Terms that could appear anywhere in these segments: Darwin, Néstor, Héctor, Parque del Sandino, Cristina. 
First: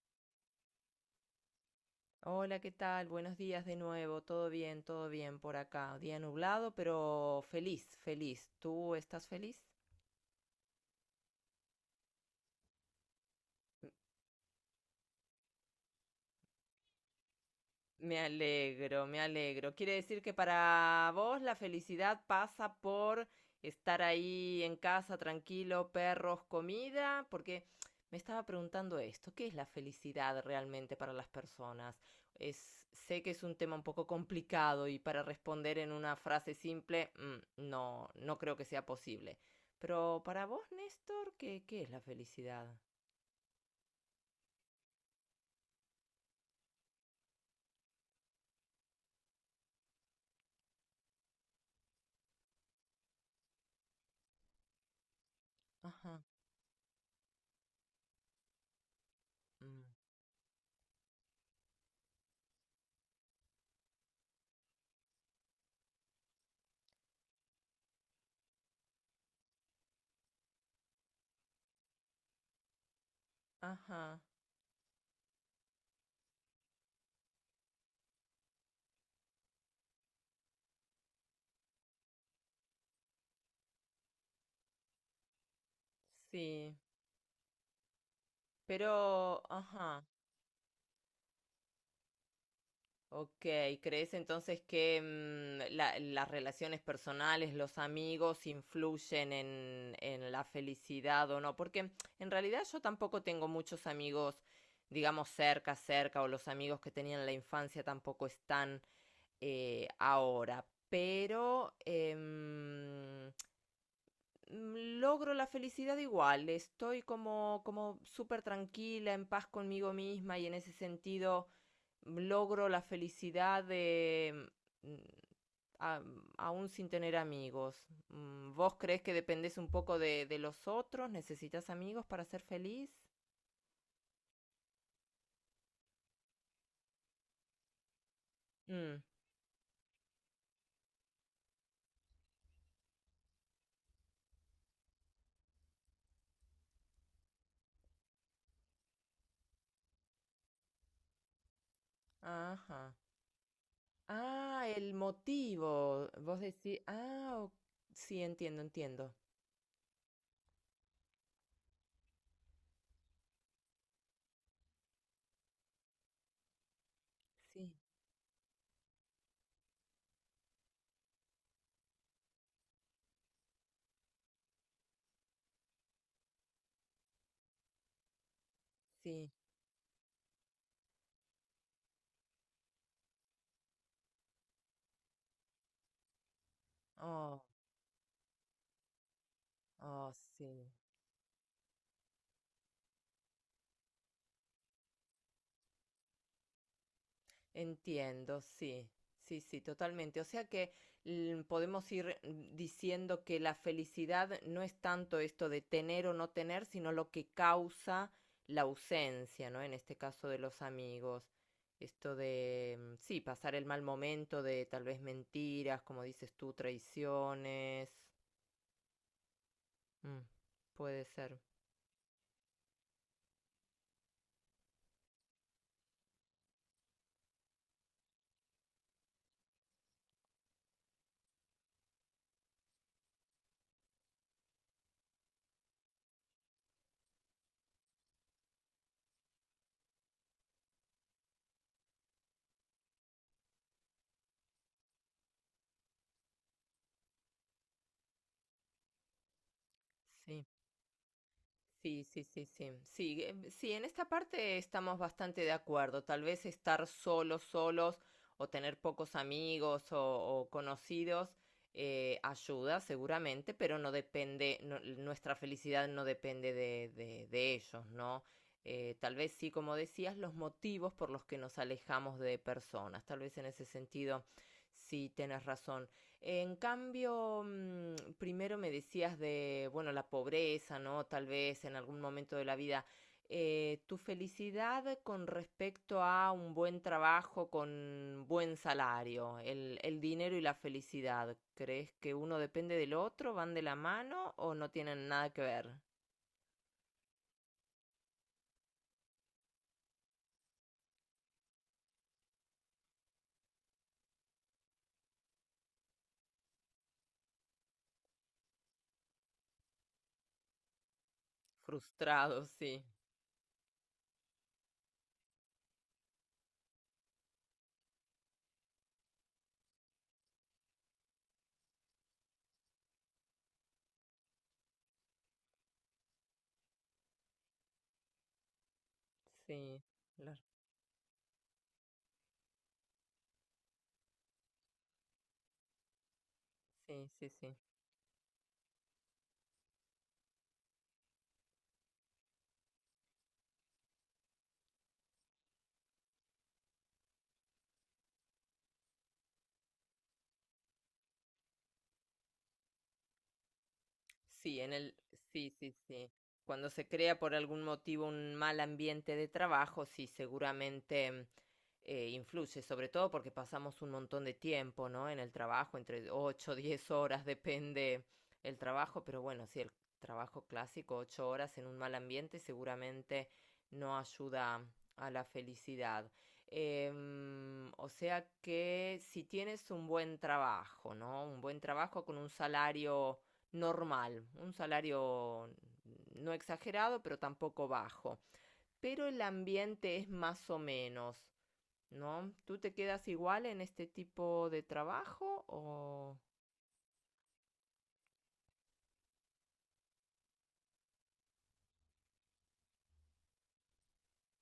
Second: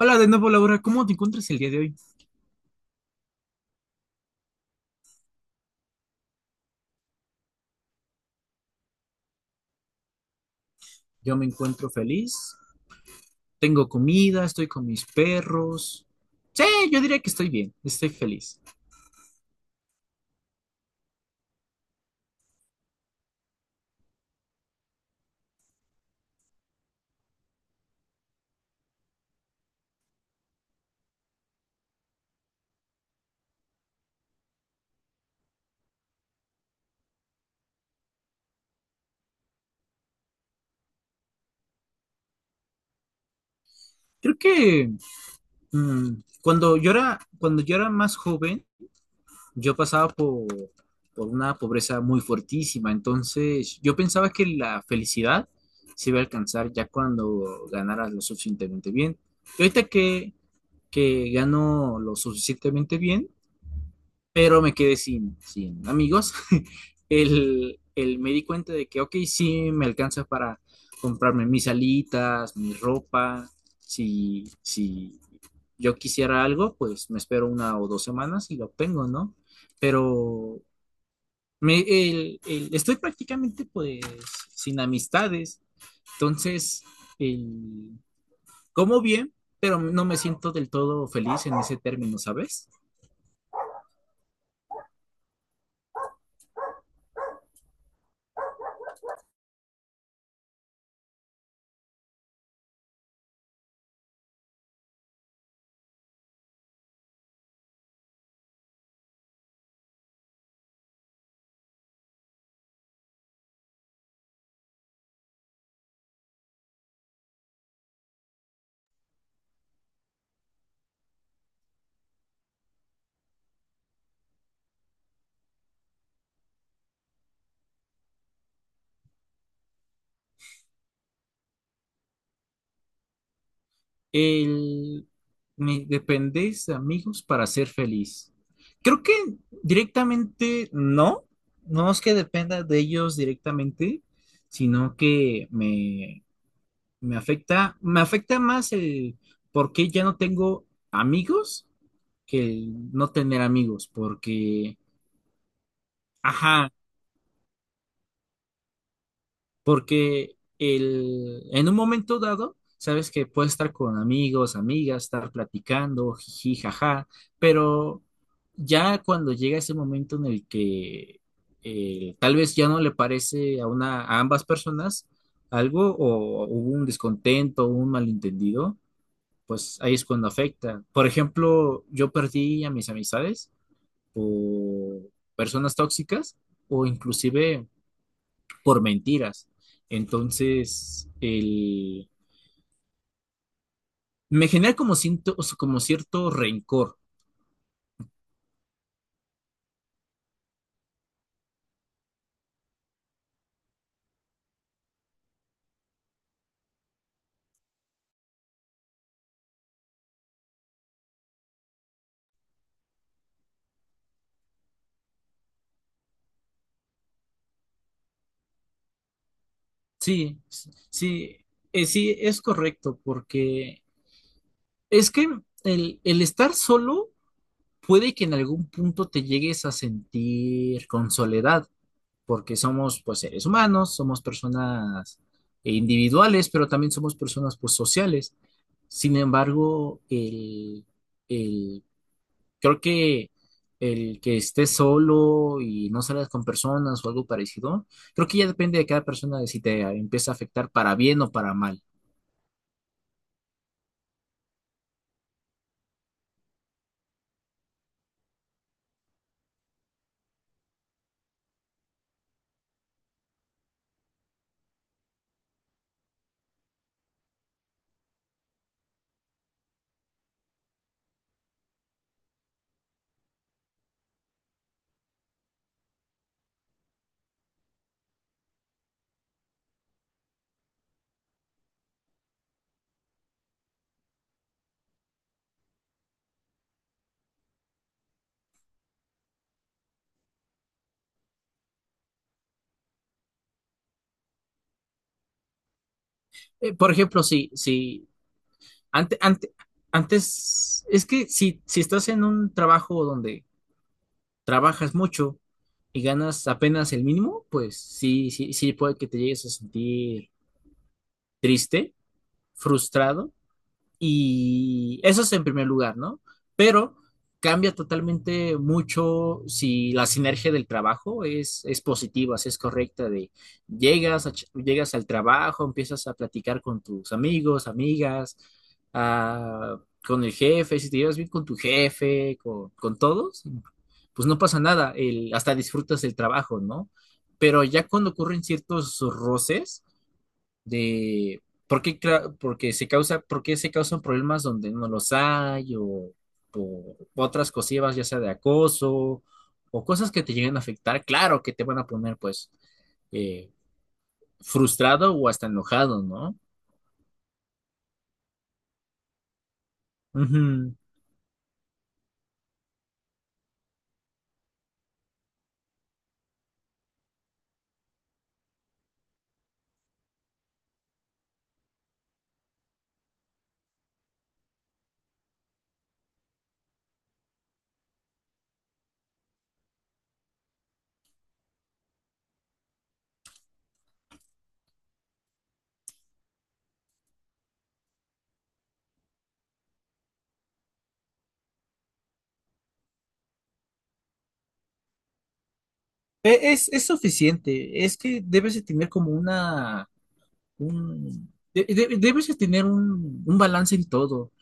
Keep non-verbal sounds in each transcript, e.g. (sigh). Hola de nuevo, Laura. ¿Cómo te encuentras el día de hoy? Hola, ¿qué tal? Buenos días de nuevo. Todo bien por acá. Día nublado, pero feliz, feliz. ¿Tú estás feliz? Yo me encuentro feliz, tengo comida, estoy con mis perros. Sí, yo diría que estoy bien, estoy Me feliz. alegro, me alegro. Quiere decir que para vos la felicidad pasa por estar ahí en casa tranquilo, perros, comida, porque me estaba preguntando esto, ¿qué es la felicidad realmente para las personas? Es, sé que es un tema un poco complicado y para responder en una frase simple, no, no creo que sea posible. Pero para vos, Néstor, ¿qué es la felicidad? Creo que mm, cuando yo era más joven, yo pasaba por una pobreza muy fuertísima. Entonces, yo pensaba que la felicidad se iba a Ajá, alcanzar ya cuando ganaras lo suficientemente bien. Y mm, ahorita que gano lo suficientemente bien, pero me quedé sin amigos. (laughs) Me di cuenta de que, ok, sí, me alcanza para comprarme mis alitas, mi ropa. ajá, Si, si yo quisiera algo, pues me espero 1 o 2 semanas y lo obtengo, ¿no? Pero estoy prácticamente pues sin amistades. sí, Entonces, el, como bien, pero, pero ajá. no me siento del todo feliz en ese término, ¿sabes? Ok, ¿crees entonces que las relaciones personales, los amigos influyen en la felicidad o no? Porque en realidad yo tampoco tengo muchos amigos, digamos, cerca, cerca, o los amigos que tenía en la infancia tampoco están ahora. Pero logro la felicidad igual, estoy como súper tranquila, en paz conmigo misma y en ese sentido logro la felicidad de, mm, a- aún sin tener amigos. ¿Vos crees que dependés un poco de los otros? ¿Necesitas amigos para ser feliz? El, Me dependéis de amigos para ser feliz. Mm, Creo que directamente no, no es que dependa de ellos directamente, sino que me afecta más el por qué ya no tengo amigos que el ajá. no tener amigos, Ah, porque, el motivo. Vos ajá. decís, ah, sí, entiendo, entiendo. Porque en un momento dado, sabes que puedes estar con amigos, amigas, estar platicando, jiji, jaja, Sí, pero ya cuando llega ese momento en el que tal vez ya no le parece a una, a ambas personas algo, o hubo un descontento, un malentendido, sí. pues ahí es cuando afecta. Por ejemplo, yo perdí a mis amistades por personas tóxicas o Oh, inclusive por mentiras. oh, sí. Entonces, me genera como, como cierto rencor. Entiendo, sí, sí, sí, totalmente. O sea que podemos ir diciendo que la felicidad no es tanto esto de tener o no tener, sino lo que causa la ausencia, ¿no? En este caso de los amigos. Esto de, mm, sí, pasar el mal momento de tal vez mentiras, como dices tú, traiciones. Mm, Sí, puede sí, ser. Sí, es correcto, porque es que el estar solo puede que en algún punto te llegues a sentir con soledad, porque somos pues seres humanos, somos personas individuales, pero también somos personas pues sociales. Sin embargo, el creo que el que estés solo y no salgas con personas o algo parecido, creo que ya depende de cada persona de si te empieza a Sí. afectar para bien o para mal. Sí, sí, sí, sí. Sí, sí, en esta parte estamos bastante de acuerdo. Tal vez estar solos, solos, o tener pocos amigos o conocidos ayuda seguramente, pero no depende, nuestra felicidad no depende de ellos, ¿no? Tal vez sí, como decías, los motivos por los que nos alejamos de personas. Tal vez en ese sentido sí tenés razón. En cambio, primero me decías de, bueno, la pobreza, ¿no? Tal vez en algún momento de la vida. Tu felicidad con respecto a un buen trabajo con buen salario, el dinero y la felicidad, ¿crees que uno depende del otro, van de la mano o no tienen nada que ver? Por ejemplo, si ante, ante- antes, es que si, si estás en un trabajo donde trabajas mucho y ganas apenas el mínimo, pues sí, sí, sí puede que te llegues a sentir triste, Frustrado, sí, frustrado. Y eso es en primer lugar, ¿no? Pero cambia totalmente mucho si la sinergia del trabajo es positiva, si es correcta, de llegas, llegas al trabajo, empiezas a platicar con tus amigos, amigas, ah, sí, con el la- jefe, si te llevas bien con tu jefe, con todos, pues no pasa nada, hasta disfrutas el trabajo, ¿no? sí, sí, sí. Pero ya cuando ocurren ciertos roces, de por qué, porque se causa, por qué se causan problemas donde no los hay, o por otras cosillas, ya sea de acoso o cosas que te lleguen a afectar, claro que te van a poner pues eh, Sí, frustrado o hasta sí, sí, enojado, sí. ¿no? Cuando se crea por algún motivo un mal ambiente de trabajo, sí, Ujú. seguramente influye, sobre todo porque pasamos un montón de tiempo, ¿no? En el trabajo, entre 8, o 10 horas, depende el trabajo, pero bueno, si el trabajo clásico, 8 horas en un mal ambiente, seguramente no ayuda a la felicidad. O sea que si tienes un buen trabajo, ¿no? Un buen trabajo con un salario normal, un salario no exagerado, pero tampoco bajo. Pero el ambiente es más o menos, ¿no? ¿Tú te quedas igual en este tipo de trabajo o? Es suficiente, es que debes de tener como una un- de- debes de tener un balance en todo.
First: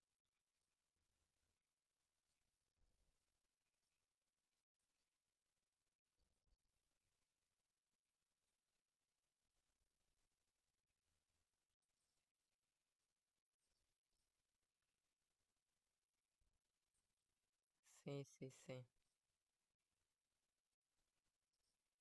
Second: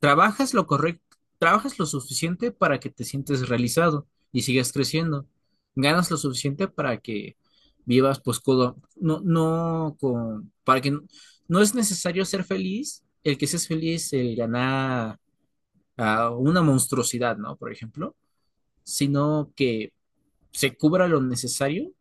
Trabajas lo correcto, trabajas lo suficiente para que te sientes realizado y sigas creciendo. Ganas lo suficiente para que vivas pues no, no con, para que no, no es necesario ser feliz, el que seas feliz, el ganar a una monstruosidad, ¿no? Por ejemplo, Sí, sí, sí, sino que se cubra lo necesario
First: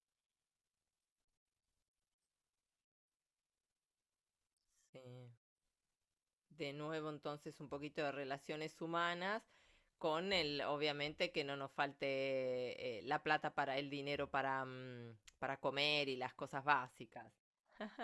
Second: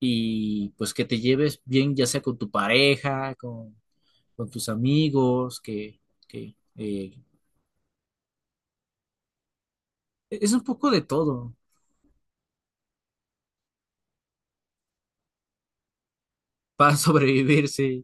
y pues que te lleves bien, ya sea con tu pareja, con tus sí. amigos, que De nuevo, entonces, un poquito de relaciones humanas con es el, un poco de obviamente, que no todo nos falte la plata para el dinero para comer y las cosas para (laughs) básicas. sobrevivirse.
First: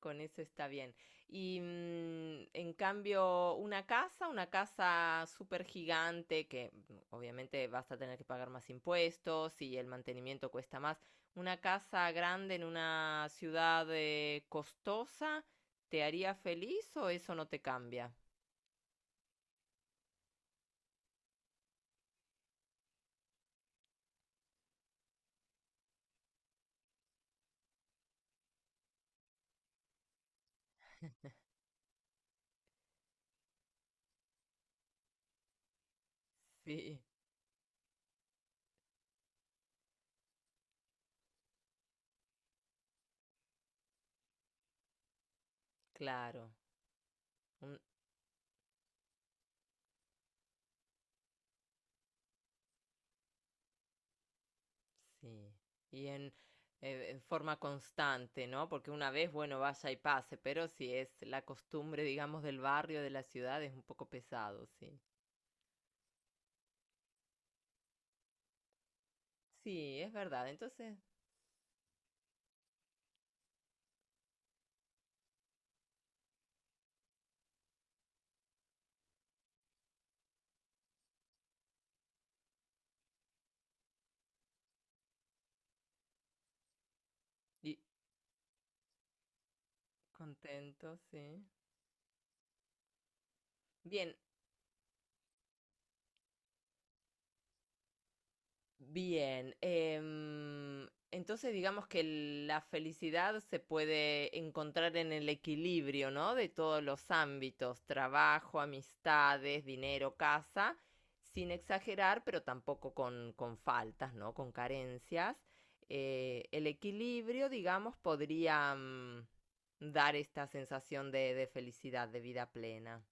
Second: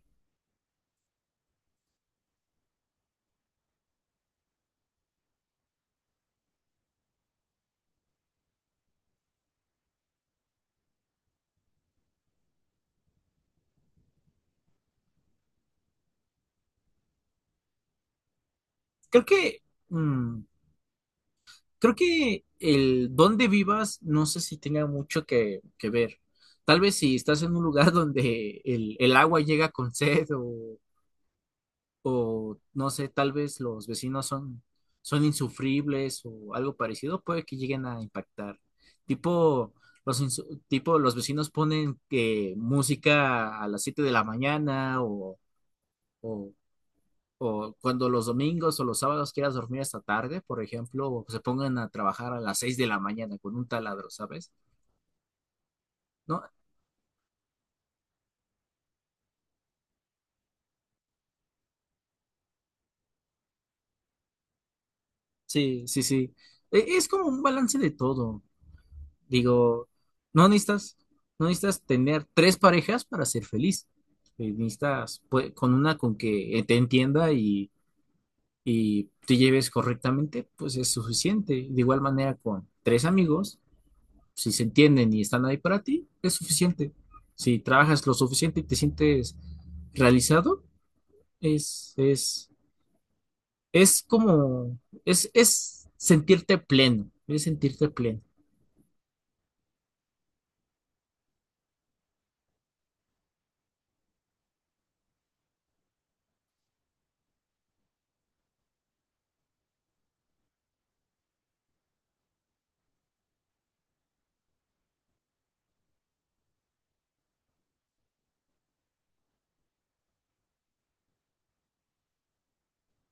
Con eso está bien. Y en cambio, una casa súper gigante, que obviamente vas a tener que pagar más impuestos y el mantenimiento cuesta más, una casa grande en una ciudad costosa, ¿te haría feliz o eso no te cambia? Creo que, mm, creo que el dónde vivas no sé si tenga mucho que ver. Tal vez si estás en un lugar (laughs) donde el agua llega con sed, o no sé, tal vez los vecinos son insufribles o algo Sí, parecido, puede que lleguen a impactar. Tipo, tipo, los vecinos ponen que música a las 7 de la mañana, claro. o, o Un- cuando los domingos o los sábados quieras dormir hasta tarde, por ejemplo, o se pongan a trabajar a las 6 de la mañana con un taladro, ¿sabes? Sí, y en, ¿No? eh, en forma constante, ¿no? Porque una vez, bueno, vaya y pase, pero si es la costumbre, digamos, del barrio, de la ciudad, es un poco pesado, sí. Sí, sí, sí. Es como un balance de todo. Digo, Sí, es no verdad. necesitas, Entonces, no necesitas tener tres parejas para ser feliz. Necesitas pues, con una con que te entienda y te lleves correctamente, pues es suficiente. De igual manera con tres amigos, si se entienden y están ahí para ti, es suficiente. Si y trabajas lo suficiente y te sientes realizado, contento, sí. es, es, es Bien, como, es sentirte pleno, es sentirte pleno. bien, entonces digamos que la felicidad se puede encontrar en el equilibrio, ¿no? De todos los ámbitos, trabajo, amistades, dinero, casa, sin exagerar, pero tampoco con faltas, ¿no? Con carencias. El equilibrio, digamos, podría dar esta sensación de felicidad, de vida plena,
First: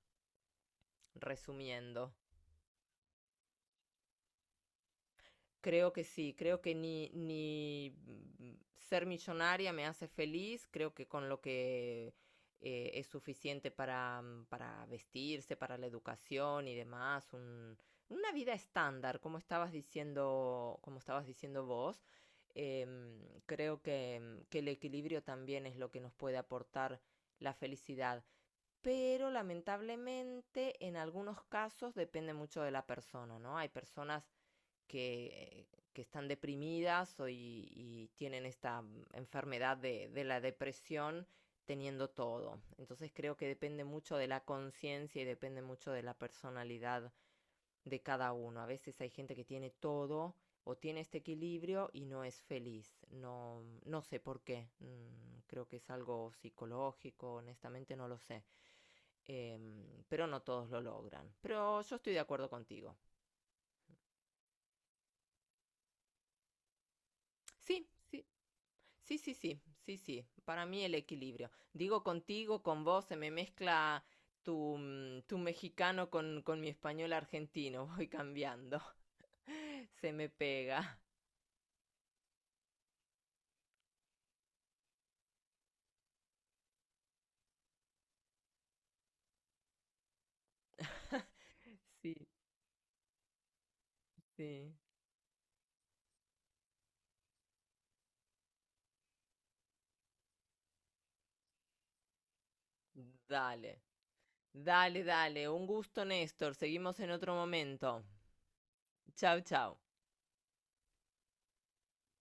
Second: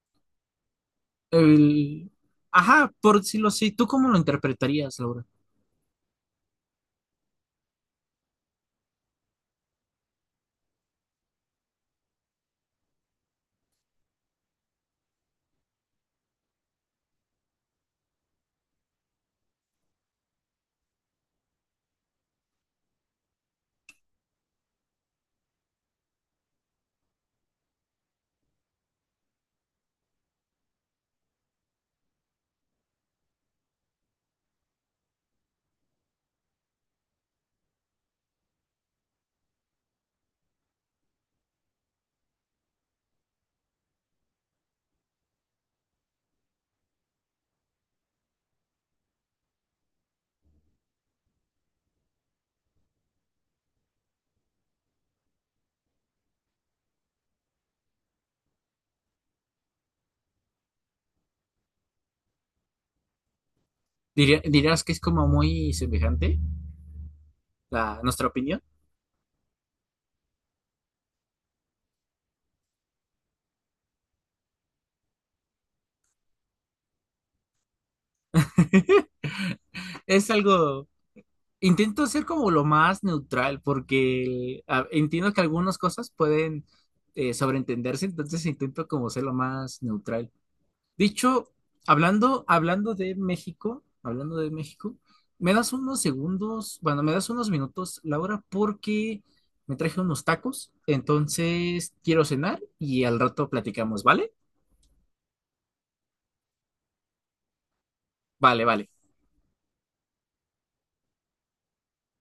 resumiendo. El... Ajá, por si lo sé. ¿Tú cómo lo interpretarías, Laura? Creo que sí, creo que ni ser millonaria me hace feliz, creo que con lo que es suficiente para vestirse, para la educación y demás, una vida estándar, como estabas diciendo vos. Em, creo que el equilibrio también es lo que nos puede aportar la felicidad pero lamentablemente en algunos casos depende mucho de la persona, ¿no? Hay personas que, que están deprimidas y tienen esta enfermedad de la depresión teniendo todo. Entonces creo que depende mucho de la conciencia y depende mucho de la personalidad de cada uno. A veces hay gente que tiene todo o tiene este equilibrio y no es feliz. No, no sé por qué. Creo que es algo psicológico, honestamente no lo sé. Eh, pero no todos lo logran. Pero yo estoy de acuerdo contigo. ¿Dirías que es como muy semejante Sí, a sí. nuestra opinión? Sí, sí, sí, sí, sí. Para mí el equilibrio. Digo contigo, con vos, se me mezcla tu mexicano con mi español argentino. Voy cambiando. (laughs) (laughs) Se me Es algo... pega. Intento ser como lo más neutral porque entiendo que algunas cosas pueden sobreentenderse, entonces intento como ser lo más neutral. (laughs) Dicho, Sí, hablando de México, sí. Me das unos segundos, bueno, me das unos minutos, Laura, porque me traje unos tacos, entonces quiero cenar y al rato Dale, platicamos, ¿vale? dale, dale. Un gusto, Néstor. Seguimos en otro momento. Vale, vale. Chau, chau.